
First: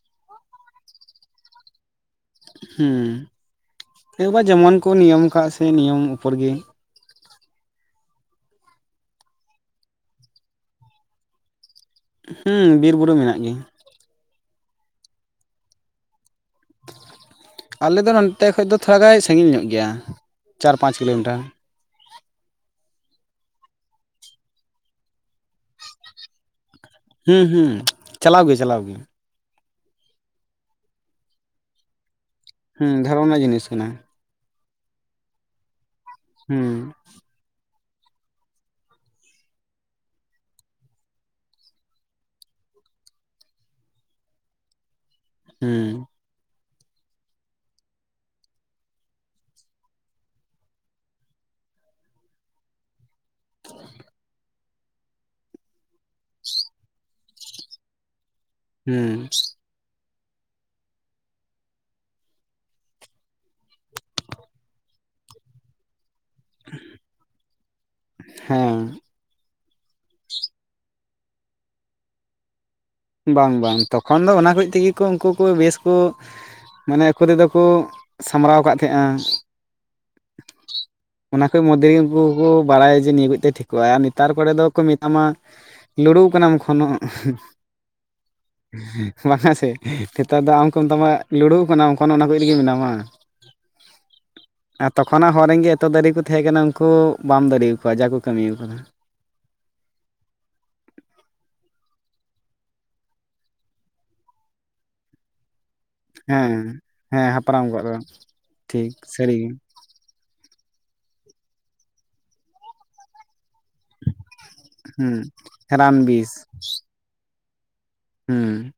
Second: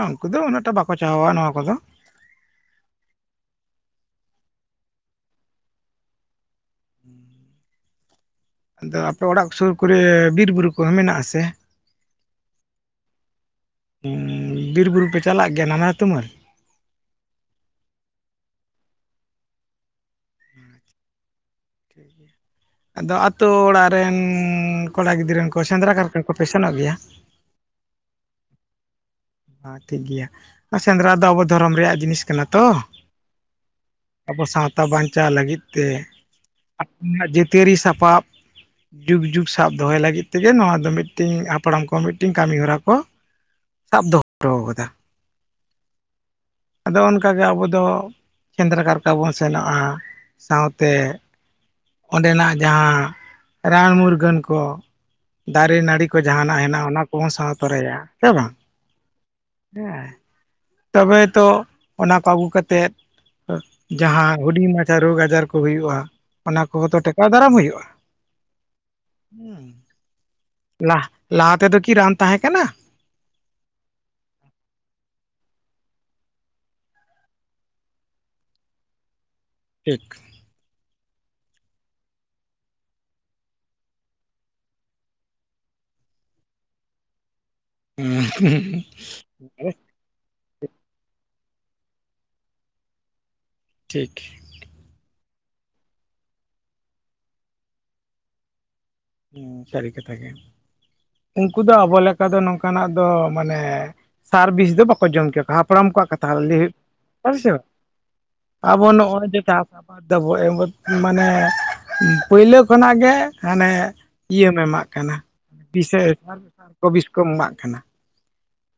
A: ᱩᱱᱠᱩ ᱫᱚ ᱩᱱᱟᱹᱜᱴᱟᱜ ᱵᱟᱠᱚ ᱪᱟᱦᱟᱣᱟ ᱱᱚᱣᱟ ᱠᱚᱫᱚ
B: ᱦᱮᱸ ᱮᱵᱟᱨ ᱡᱮᱢᱚᱱ ᱠᱚ ᱱᱤᱭᱚᱢ ᱟᱠᱟᱫ ᱥᱮ ᱱᱤᱭᱚᱢ ᱩᱯᱚᱨ ᱜᱮ
A: ᱟᱫᱚ ᱟᱯᱮ ᱚᱲᱟᱜ ᱥᱩᱨ ᱠᱚᱨᱮ ᱵᱤᱨᱼᱵᱩᱨᱩ ᱠᱚᱦᱚᱸ ᱢᱮᱱᱟᱜ ᱟᱥᱮ
B: ᱦᱩᱸ ᱵᱤᱨᱼᱵᱩᱨᱩ ᱢᱮᱱᱟᱜ ᱜᱮᱭᱟ
A: ᱵᱤᱨ ᱵᱩᱨᱩ ᱯᱮ ᱪᱟᱞᱟᱜ ᱜᱮᱭᱟ ᱱᱟᱱᱟ ᱛᱩᱢᱟᱹᱞ
B: ᱟᱞᱮ ᱫᱚ ᱱᱚᱱᱚᱛ ᱠᱷᱚᱡ ᱫᱚ ᱛᱷᱚᱲᱟ ᱜᱟᱱ ᱥᱟᱺᱜᱤᱧ ᱧᱚᱜ ᱜᱮᱭᱟ ᱪᱟᱨ ᱯᱟᱸᱪ ᱠᱤᱞᱳᱢᱤᱴᱟᱨ
A: ᱴᱷᱤᱠ ᱜᱮᱭᱟ ᱟᱫᱚ ᱟᱛᱳ ᱚᱲᱟᱜ ᱨᱮᱱ ᱠᱚᱲᱟ ᱜᱤᱫᱽᱨᱟᱹ ᱠᱚ ᱥᱮᱸᱫᱽᱨᱟ ᱠᱟᱨᱠᱟ ᱠᱚᱯᱮ ᱥᱮᱱᱚᱜ ᱜᱮᱭᱟ?
B: ᱦᱩᱸ ᱦᱩᱸ ᱪᱟᱞᱟᱣ ᱜᱮ ᱪᱟᱞᱟᱣ ᱜᱮ᱾
A: ᱟ ᱴᱷᱤᱠ ᱜᱮᱭᱟ ᱟᱨ ᱥᱮᱸᱫᱽᱨᱟ ᱫᱚ ᱟᱵᱚ ᱫᱷᱚᱨᱚᱢ ᱨᱮᱭᱟᱜ ᱡᱤᱱᱤᱥ ᱠᱟᱱᱟ ᱛᱚ
B: ᱦᱩᱸ ᱫᱷᱚᱨᱚᱢ ᱨᱮᱱᱟᱜ ᱡᱤᱱᱤᱥ ᱠᱟᱱᱟ
A: ᱟᱵᱚ ᱥᱟᱶ ᱛᱟ ᱵᱟᱧᱪᱟᱣ ᱞᱟᱹᱜᱤᱫ ᱛᱮ
B: ᱦᱩᱸ
A: ᱟᱯᱱᱟ ᱡᱟᱹᱛᱤᱭᱟᱹᱨᱤ ᱥᱟᱯᱟᱵ ᱡᱩᱜᱽ ᱡᱩᱜᱽ ᱥᱟᱵ ᱫᱚᱦᱚᱭ ᱞᱟᱹᱜᱤᱫ ᱛᱮᱜᱮ ᱱᱚᱣᱟ ᱫᱚ ᱢᱤᱜᱴᱤᱝ ᱦᱟᱯᱲᱟᱢ ᱠᱚ ᱢᱤᱴᱤᱝ ᱠᱟᱹᱢᱤᱦᱚᱨᱟ ᱠᱚ ᱥᱟᱵ ᱫᱚᱦᱚ ᱚᱴᱚᱣ ᱠᱟᱫᱟ᱾
B: ᱦᱩᱸ
A: ᱟᱫᱚ ᱚᱱᱠᱟᱜᱮ ᱟᱵᱚ ᱫᱚ ᱥᱮᱸᱫᱽᱨᱟ ᱠᱟᱨᱠᱟ ᱵᱚᱱ ᱥᱮᱱᱚᱜᱼᱟ ᱥᱟᱶᱛᱮ ᱚᱸᱰᱮᱱᱟᱜ ᱡᱟᱦᱟᱸ ᱨᱟᱱ ᱢᱩᱨᱜᱟᱹᱱ ᱠᱚ ᱫᱟᱨᱮ ᱱᱟᱹᱲᱤ ᱠᱚ ᱡᱟᱦᱟᱸᱟᱱᱟᱜ ᱦᱮᱱᱟᱜᱼᱟ ᱚᱱᱟ ᱠᱚᱦᱚᱸ ᱥᱟᱶ ᱛᱚᱨᱟᱭᱟ᱾ ᱥᱮ ᱵᱟᱝ
B: ᱦᱩᱸ
A: ᱦᱮᱸ ᱛᱚᱵᱮ ᱛᱚ ᱚᱱᱟ ᱠᱚ ᱟᱹᱜᱩ ᱠᱟᱛᱮᱫ ᱡᱟᱦᱟᱸ ᱦᱩᱰᱤᱧ ᱢᱟᱪᱷᱟ ᱨᱳᱜᱽ ᱟᱡᱟᱨ ᱠᱚ ᱦᱩᱭᱩᱜᱼᱟ᱾ ᱚᱱᱟ ᱠᱚ ᱦᱚᱸ ᱛᱚ ᱴᱮᱠᱟᱣ ᱫᱟᱨᱟᱢ ᱦᱩᱭᱩᱜᱼᱟ᱾
B: ᱦᱮᱸ
A: ᱦᱩᱸ ᱞᱟᱦ-ᱞᱟᱦᱟ ᱛᱮᱫᱚ ᱠᱤ ᱨᱟᱱ ᱛᱟᱦᱮᱸ ᱠᱟᱱᱟ?
B: ᱵᱟᱝ ᱵᱟᱝ ᱛᱚᱠᱷᱚᱱ ᱫᱚ ᱚᱱᱟ ᱠᱚᱡ ᱛᱮᱜᱮ ᱠᱚ ᱩᱝᱠᱩ ᱠᱩ ᱵᱮᱥ ᱠᱚ ᱢᱟᱱᱮ ᱟᱠᱚ ᱛᱮᱫᱚ ᱠᱚ ᱥᱟᱢᱵᱲᱟᱣ ᱠᱟᱜ ᱛᱟᱦᱮᱸᱜᱼᱟ᱾
A: ᱴᱷᱤᱠ
B: ᱚᱱᱟ ᱠᱚ ᱢᱚᱫᱷᱮ ᱜᱮ ᱩᱝᱠᱩ ᱠᱚ ᱵᱟᱲᱟᱭᱟ ᱡᱮ ᱱᱤᱭᱟᱹ ᱠᱚᱡ ᱛᱮ ᱴᱷᱤᱠᱚᱜᱼᱟ᱾ ᱟᱨ ᱱᱮᱛᱟᱨ ᱠᱚᱨᱮ ᱫᱚᱠᱚ ᱢᱮᱛᱟᱢᱟ, ᱞᱳ ᱲᱩᱣ ᱠᱟᱱᱟᱢ ᱠᱷᱚᱱᱚᱜ ᱵᱟᱝᱟ ᱥᱮ᱾ ᱛᱟᱨ ᱫᱚ ᱟᱢ ᱠᱚ ᱢᱮᱛᱟᱢᱟ ᱞᱩᱲᱩᱣ ᱠᱟᱱᱟᱢ ᱚᱠᱷᱚᱱᱚ ᱚᱱᱟ ᱠᱚᱡ ᱨᱮᱜᱮ ᱢᱮᱱᱟᱢᱟ᱾
A: ᱴᱷᱤᱠ
B: ᱠᱷᱚᱱᱟᱜ ᱦᱚᱨ ᱨᱮᱱᱜᱮ ᱮᱛᱚ ᱫᱟᱨᱮ ᱠᱚ ᱛᱟᱦᱮᱸ ᱠᱟᱱᱟ ᱩᱝᱠᱩ ᱵᱟᱢ ᱫᱟᱨᱮᱭ ᱟᱠᱚᱣᱟ ᱡᱟ ᱠᱚ ᱠᱟᱹᱢᱤ ᱟᱠᱟᱫᱟ᱾
A: ᱦᱮᱸ ᱥᱟᱹᱨᱤ ᱠᱟᱛᱷᱟ ᱜᱮ ᱩᱱᱠᱩ ᱫᱚ ᱟᱵᱚ ᱞᱮᱠᱟ ᱫᱚ ᱱᱚᱝᱠᱟᱱᱟᱜ ᱫᱚ ᱢᱟᱱᱮ ᱥᱟᱨᱵᱷᱤᱥ ᱫᱚ ᱵᱟᱠᱚ ᱡᱚᱢ ᱪᱚ ᱠᱚᱣᱟ ᱦᱟᱯ ᱦᱟᱯᱲᱟᱢ ᱠᱚᱣᱟᱜ ᱠᱟᱛᱷᱟ ᱦᱚᱸ ᱞᱟᱹᱭ
B: ᱦᱮᱸ ᱦᱮᱸ
A: ᱦᱩᱭ ᱥᱮ
B: ᱦᱟᱯᱲᱟᱢ ᱠᱚᱣᱟᱜ ᱫᱚ
A: ᱟᱵᱚ
B: ᱴᱷᱤᱠ
A: ᱱᱚᱜᱼᱚᱭ ᱡᱮ
B: ᱥᱟᱹᱨᱤᱜᱮ
A: ᱪᱟᱥ ᱟᱵᱟᱫ ᱫᱟᱵᱚ ᱮᱢ ᱢᱟᱱᱮ ᱯᱳᱭᱞᱟᱹ ᱠᱷᱚᱱᱟᱜ ᱜᱮ ᱦᱟᱱᱮ ᱤᱭᱟᱹᱢ ᱮᱢᱟᱜ ᱠᱟᱱᱟ
B: ᱦᱩᱸ ᱨᱟᱱ
A: ᱥᱟᱨ
B: ᱵᱤᱥ
A: ᱠᱚ ᱵᱤᱥ ᱠᱚᱢ ᱮᱢᱟᱜ ᱠᱟᱱᱟ
B: ᱦᱩᱸ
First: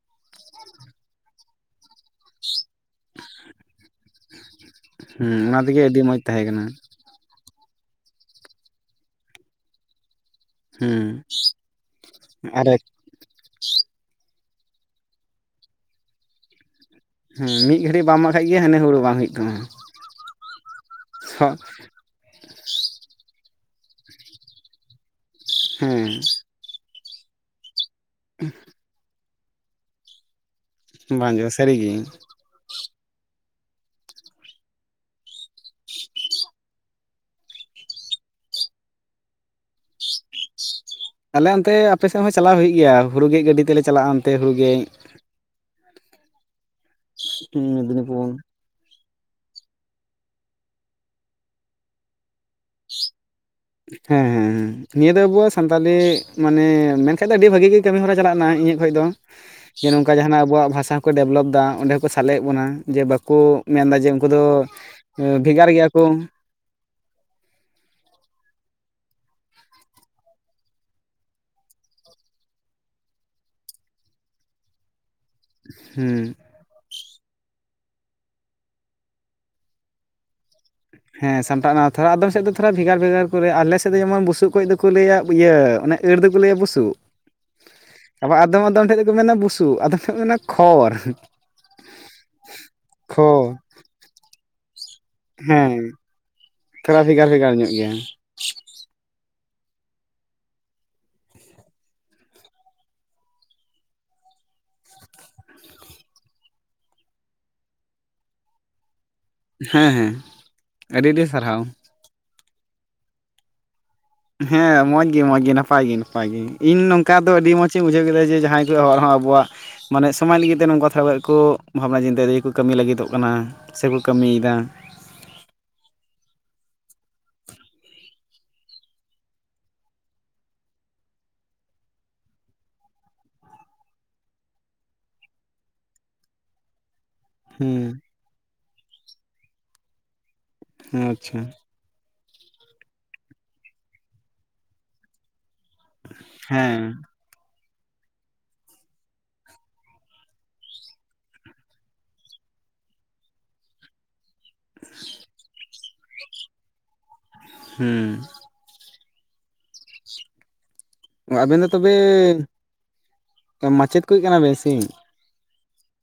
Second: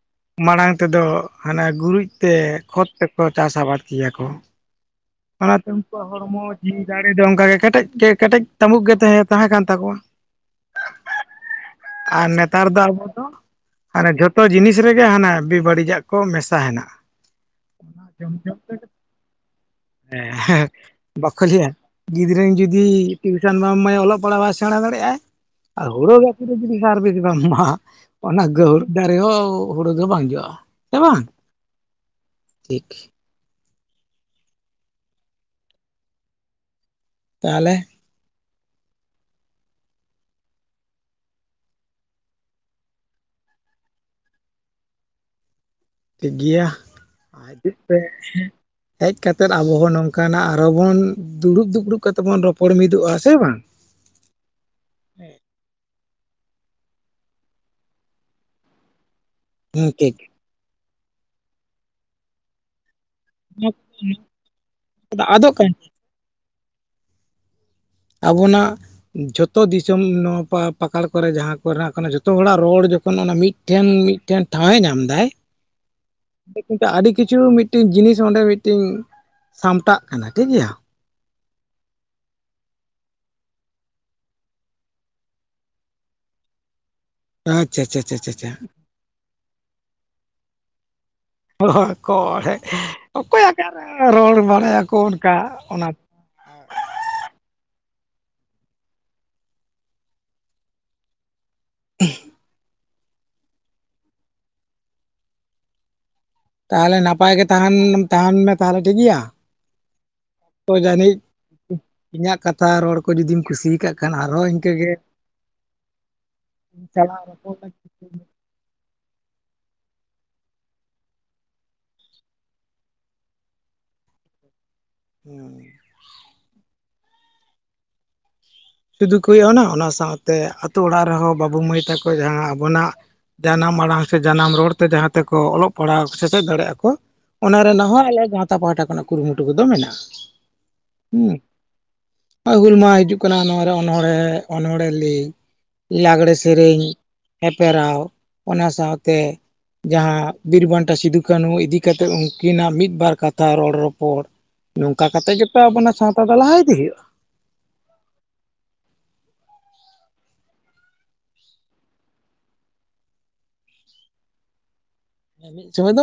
A: ᱢᱟᱲᱟᱝ ᱛᱮᱫᱚ ᱦᱟᱱᱮ ᱜᱩᱨᱤᱡ ᱛᱮ ᱠᱷᱚᱛ ᱛᱮᱠᱚ ᱪᱟᱥ ᱟᱵᱟᱫ ᱜᱮᱭᱟ ᱠᱚ
B: ᱦᱩᱸ ᱚᱱᱟ
A: ᱚᱱᱟᱛᱮ
B: ᱛᱮᱜᱮ ᱟᱹᱰᱤ
A: ᱩᱱᱠᱩᱣᱟᱜ
B: ᱢᱚᱸᱡᱽ
A: ᱦᱚᱲᱢᱚ
B: ᱛᱟᱦᱮᱸ ᱠᱟᱱᱟ
A: ᱡᱤᱣᱤ ᱫᱟᱲᱮ ᱫᱚ ᱚᱱᱠᱟᱜᱮ ᱠᱮᱴᱮᱡ ᱠᱮ ᱠᱮᱴᱮᱡ ᱛᱟᱢᱵᱩᱠ ᱜᱮ ᱛᱟᱦᱮᱸ ᱛᱟᱦᱮᱸ ᱠᱟᱱ ᱛᱟᱠᱚᱣᱟ
B: ᱦᱩᱸ
A: ᱟᱨ ᱱᱮᱛᱟᱨ ᱫᱚ ᱟᱵᱚ ᱫᱚ ᱦᱟᱱᱮ ᱡᱷᱟᱹᱯ ᱚᱛᱚ ᱡᱤᱱᱤᱥ ᱨᱮᱜᱮ ᱦᱟᱱᱟ ᱵᱮ ᱵᱟᱹᱲᱤᱡᱟᱜ ᱠᱚ ᱢᱮᱥᱟ ᱦᱮᱱᱟᱜᱼᱟ
B: ᱦᱮᱸ ᱢᱤᱫ ᱜᱷᱟᱹᱲᱤᱡ ᱵᱟᱢ ᱮᱢᱟᱜ
A: ᱡᱚᱢ
B: ᱠᱷᱟᱡ ᱜᱮ
A: ᱡᱚᱢ ᱛᱮ
B: ᱦᱟᱱᱮ ᱦᱩᱲᱩ ᱵᱟᱝ ᱦᱳᱭᱳᱜ ᱛᱟᱢᱟ
A: ᱦᱮᱸ ᱵᱟᱠᱚ ᱞᱟᱹᱭ-ᱟ ᱜᱤᱫᱽᱨᱟᱹ ᱡᱩᱫᱤ ᱡᱩᱫᱤ ᱴᱤᱭᱩᱥᱚᱱ ᱵᱟᱢ ᱮᱢᱟᱭᱟ ᱚᱞᱚᱜ ᱯᱟᱲᱦᱟᱣ ᱵᱟᱭ ᱥᱮᱬᱟ ᱫᱟᱲᱮᱭᱟᱜ ᱟᱭ ᱟᱨ
B: ᱦᱮᱸ
A: ᱦᱳᱲᱳ ᱜᱟᱹᱪᱷᱤ ᱨᱮ ᱡᱩᱫᱤ ᱥᱟᱨᱜᱮ ᱡᱩᱫᱤ ᱵᱟᱢ ᱮᱢᱟᱜ-ᱟ ᱚᱱᱟ ᱜᱟᱹᱦᱩᱲ ᱫᱟᱨᱮ ᱦᱚᱸ ᱦᱳᱲᱳ ᱫᱚ ᱵᱟᱝ ᱡᱚᱜᱼᱟ
B: ᱵᱟᱝ ᱜᱮ ᱥᱟᱹᱨᱤᱜᱮ
A: ᱴᱷᱤᱠ ᱛᱟᱦᱚᱞᱮ
B: ᱟᱞᱮ ᱚᱱᱛᱮ ᱟᱯᱮ ᱥᱮᱫ ᱦᱚᱸ ᱪᱟᱞᱟᱣ ᱦᱩᱭᱩᱜ ᱜᱮᱭᱟ ᱦᱩᱲᱩ ᱜᱮᱡ ᱜᱟᱹᱰᱤ ᱛᱮᱞᱮ ᱪᱟᱞᱟᱜᱼᱟ ᱚᱱᱛᱮ ᱦᱩᱲᱩ ᱜᱮᱡ
A: ᱴᱷᱤᱠ ᱜᱮᱭᱟ ᱦᱤᱡᱩᱜ ᱯᱮ ᱦᱮᱡ ᱠᱟᱛᱮᱫ ᱟᱵᱚ ᱦᱚᱸ ᱱᱚᱝᱠᱟᱱᱟᱜ ᱟᱨᱚ ᱵᱚᱱ ᱫᱩᱲᱩᱵ ᱫᱩᱯᱲᱩᱵ ᱠᱟᱛᱮ ᱵᱚᱱ ᱨᱚᱯᱚᱲ ᱢᱤᱫᱚᱜᱼᱟ ᱥᱮ ᱵᱟᱝ
B: ᱦᱮᱸ ᱦᱮᱸ ᱱᱤᱭᱟᱹ ᱫᱚ ᱟᱵᱚᱣᱟᱜ ᱥᱟᱱᱛᱟᱞᱤ ᱢᱟᱱᱮ ᱢᱮᱱᱠᱷᱟᱡ ᱫᱚ ᱟᱹᱰᱤ ᱵᱷᱟᱹᱜᱤ ᱜᱮ ᱠᱟᱹᱢᱤ ᱦᱚᱨᱟ ᱪᱟᱞᱟᱜᱱᱟ ᱤᱧᱟᱹᱜ ᱠᱷᱚᱱ ᱫᱚ ᱡᱮ
A: ᱦᱮᱸ ᱴᱷᱤᱠ
B: ᱱᱚᱝᱠᱟ ᱡᱟᱦᱱᱟᱜ ᱟᱵᱚᱣᱟᱜ ᱵᱷᱟᱥᱟ ᱠᱚ ᱰᱮᱵᱷᱞᱚᱯ ᱫᱟ ᱚᱸᱰᱮ ᱦᱚᱸ ᱠᱚ ᱥᱟᱞᱮᱭᱮᱫ ᱵᱚᱱᱟ ᱡᱮ ᱵᱟᱹ ᱠᱚ ᱢᱮᱱᱫᱟ ᱡᱮ ᱩᱱᱠᱩ ᱫᱚ
A: ᱟᱫᱚᱜ ᱠᱟᱱ
B: ᱵᱷᱮᱜᱟᱨ ᱜᱮᱭᱟ ᱠᱚ
A: ᱟᱵᱚᱱᱟᱜ ᱡᱷᱚᱛᱚ ᱫᱤᱥᱚᱢ ᱱᱚᱣᱟ ᱯᱟ ᱯᱟᱠᱟᱲ ᱠᱚᱨᱮ ᱡᱟᱦᱟᱸ ᱠᱚᱨᱮᱱᱟᱜ ᱠᱟᱱᱟ ᱡᱷᱚᱛᱚ ᱦᱚᱲᱟᱜ ᱨᱚᱲ ᱡᱚᱠᱷᱚᱱ ᱚᱱᱟ ᱢᱤᱫ ᱴᱷᱮᱱ ᱢᱤᱫ ᱴᱷᱮᱱ ᱴᱷᱟᱶᱮ ᱧᱟᱢᱫᱟᱭ
B: ᱦᱩᱸ
A: ᱟᱹᱰᱤ ᱠᱤᱪᱷᱩ ᱢᱤᱫᱴᱤᱝ ᱡᱤᱱᱤᱥ ᱚᱸᱰᱮ ᱢᱤᱫᱴᱤᱝ ᱥᱟᱢᱴᱟᱜ ᱠᱟᱱᱟ ᱴᱷᱤᱠ ᱜᱮᱭᱟ
B: ᱦᱮᱸ ᱥᱟᱢᱴᱟᱜ ᱢᱟ ᱛᱷᱚᱲᱟ ᱟᱫᱚᱢ ᱥᱮᱫ ᱫᱚ ᱛᱷᱚᱲᱟ ᱵᱷᱮᱜᱟᱨ ᱵᱷᱮᱜᱟᱨ ᱠᱚᱨᱮ ᱟᱞᱮ ᱥᱮᱫ ᱫᱚ ᱡᱮᱢᱚᱱ ᱵᱩᱥᱩᱜ ᱠᱚᱡ ᱫᱚᱠᱚ ᱞᱟᱹᱭ- ᱟ ᱤᱭᱟᱹ ᱚᱱᱮ ᱟᱹᱲ ᱞᱟᱹᱭ ᱟ ᱵᱩᱥᱩᱜ
A: ᱟᱪᱪᱷᱟ ᱪᱷᱟ ᱪᱷᱟ ᱪᱷᱟ
B: ᱟᱵᱟᱨ
A: ᱪᱷᱟ
B: ᱟᱫᱚᱢ ᱟᱫᱚᱢ ᱴᱷᱮᱱ ᱫᱚᱠᱚ ᱢᱮᱱᱟ ᱵᱩᱥᱩᱜ ᱟᱫᱚᱢ ᱴᱷᱮᱱ ᱠᱚ ᱢᱮᱱᱟ ᱠᱷᱚᱲ
A: ᱦᱚᱲ ᱦᱚ ᱠᱚᱲ ᱮ
B: ᱠᱷᱚ
A: ᱚᱠᱚᱭ ᱚᱠᱟ ᱨᱮ ᱨᱚᱲ ᱢᱟ
B: ᱦᱮᱸ ᱛᱷᱚᱲᱟ ᱵᱷᱮᱜᱟᱨ ᱵᱷᱮᱜᱟᱨ ᱧᱚᱜ ᱜᱮᱭᱟ
A: ᱮᱦ ᱛᱟᱦᱚᱞᱮ ᱱᱟᱯᱟᱭ ᱜᱮ ᱛᱟᱦᱮᱱ ᱛᱟᱦᱮᱱ ᱢᱮ ᱛᱟᱦᱚᱞᱮ ᱴᱷᱤᱠᱜᱮᱭᱟ
B: ᱦᱮᱸ ᱦᱮᱸ ᱟᱹᱰᱤ
A: ᱡᱟᱹᱱᱤᱡ
B: ᱟᱹᱰᱤ ᱥᱟᱨᱦᱟᱣ
A: ᱤᱧᱟᱹᱜ ᱠᱟᱛᱷᱟ ᱨᱚᱲ ᱠᱚ ᱡᱩᱫᱤᱢ ᱠᱩᱥᱤ ᱠᱟᱜ ᱠᱷᱟᱡ
B: ᱦᱮᱸ ᱢᱚᱡᱽᱜᱮ ᱢᱚᱡᱽᱜᱮ ᱱᱟᱯᱟᱭ ᱜᱮ ᱱᱟᱯᱟᱭ ᱜᱮ ᱤᱧ ᱱᱚᱝᱠᱟ
A: ᱪᱟᱞᱟᱜ
B: ᱫᱚ ᱟᱹᱰᱤ
A: ᱨᱚᱯᱚᱲ ᱞᱟᱹᱜᱤᱫ᱾
B: ᱢᱚᱡᱽᱤᱧ ᱵᱩᱡᱷᱟᱹᱣ ᱠᱮᱫᱟ ᱡᱮ ᱡᱟᱦᱟᱸᱭ ᱠᱚ ᱦᱚᱲ ᱦᱚᱸ ᱟᱵ ᱟᱵᱚᱣᱟᱜ ᱢᱟᱱᱮ ᱥᱚᱢᱟᱡᱽ ᱞᱟᱹᱜᱤᱫ ᱛᱮ ᱱᱚᱝᱠᱟ ᱛᱷᱚᱲᱠᱚᱡ ᱠᱚ ᱵᱷᱟᱵᱽᱱᱟ ᱪᱤᱱᱛᱟᱹᱭ ᱫᱟ ᱡᱮ ᱠᱚ ᱠᱟᱹᱢᱤ ᱞᱟᱹᱜᱤᱫᱚᱜ ᱠᱟᱱᱟ ᱥᱮᱠᱚ ᱠᱟᱹᱢᱤ ᱠᱟᱹᱢᱤᱫᱟ
A: ᱦᱮᱸ ᱥᱩᱫᱩ ᱠᱚ ᱚᱱᱟ ᱚᱱᱟ ᱥᱟᱶᱛᱮ ᱟᱹᱛᱩ ᱚᱲᱟᱜ ᱨᱮᱦᱚᱸ ᱵᱟᱹᱵᱩ ᱢᱟᱹᱭ ᱛᱟᱠᱚ ᱡᱟᱦᱟᱸ ᱟᱵᱚᱱᱟᱜ ᱡᱟᱱᱟᱢ ᱟᱲᱟᱝ ᱥᱮ ᱡᱟᱱᱟᱢ ᱨᱚᱲᱛᱮ ᱡᱟᱦᱟᱸ ᱛᱮᱠᱚ ᱚᱞᱚᱜ ᱯᱟᱲᱦᱟᱣ ᱥᱮᱪᱮᱫ ᱫᱟᱲᱮᱭᱟᱜ ᱟᱠᱚ ᱚᱱᱟ ᱨᱮᱱᱟᱜ
B: ᱦᱩᱸ
A: ᱦᱚᱸ ᱟᱞᱮ ᱜᱟᱶᱛᱟ ᱯᱟᱦᱴᱟ ᱠᱷᱚᱱᱟᱜ ᱠᱩᱨᱩᱢᱩᱴᱩ ᱠᱚᱫᱚ ᱢᱮᱱᱟᱜᱼᱟ
B: ᱟᱪᱪᱷᱟ
A: ᱱᱚᱜ-ᱚᱭ ᱦᱩᱞ ᱢᱟᱦᱟ ᱦᱤᱡᱩᱜ ᱠᱟᱱᱟ ᱱᱚᱣᱟ ᱨᱮ ᱚᱱᱚᱲᱦᱮᱸ ᱚᱱᱚᱲᱦᱮᱸ ᱞᱮᱹᱭ ᱞᱟᱜᱽᱲᱮ
B: ᱦᱮᱸ
A: ᱥᱮᱨᱮᱧ ᱦᱮᱯᱨᱟᱣ ᱚᱱᱟ ᱥᱟᱶᱛᱮ ᱡᱟᱦᱟᱸ ᱵᱤᱨᱵᱟᱱᱴᱟ ᱥᱤᱫᱩᱠᱟᱹᱱᱩ ᱤᱫᱤ ᱠᱟᱛᱮᱫ ᱩᱱᱠᱤᱱᱟᱜ ᱢᱤᱫᱵᱟᱨ ᱠᱟᱛᱷᱟ ᱨᱚᱲᱼᱨᱚᱯᱚᱲ ᱱᱚᱝᱠᱟ ᱠᱟᱛᱮᱫ ᱜᱮᱛᱚ ᱟᱵᱚᱱᱟᱜ ᱥᱟᱶᱛᱟ ᱫᱚ ᱞᱟᱦᱟ ᱤᱫᱤ ᱦᱩᱭᱩᱜᱼᱟ
B: ᱦᱩᱸ ᱟᱵᱮᱱ ᱫᱚ ᱛᱚᱵᱮ ᱢᱟᱪᱮᱫ ᱠᱚ ᱠᱟᱱᱟ ᱵᱮᱱ ᱥᱮ
A: ᱢᱤᱫ ᱥᱳᱢᱳᱭ ᱫᱚᱢ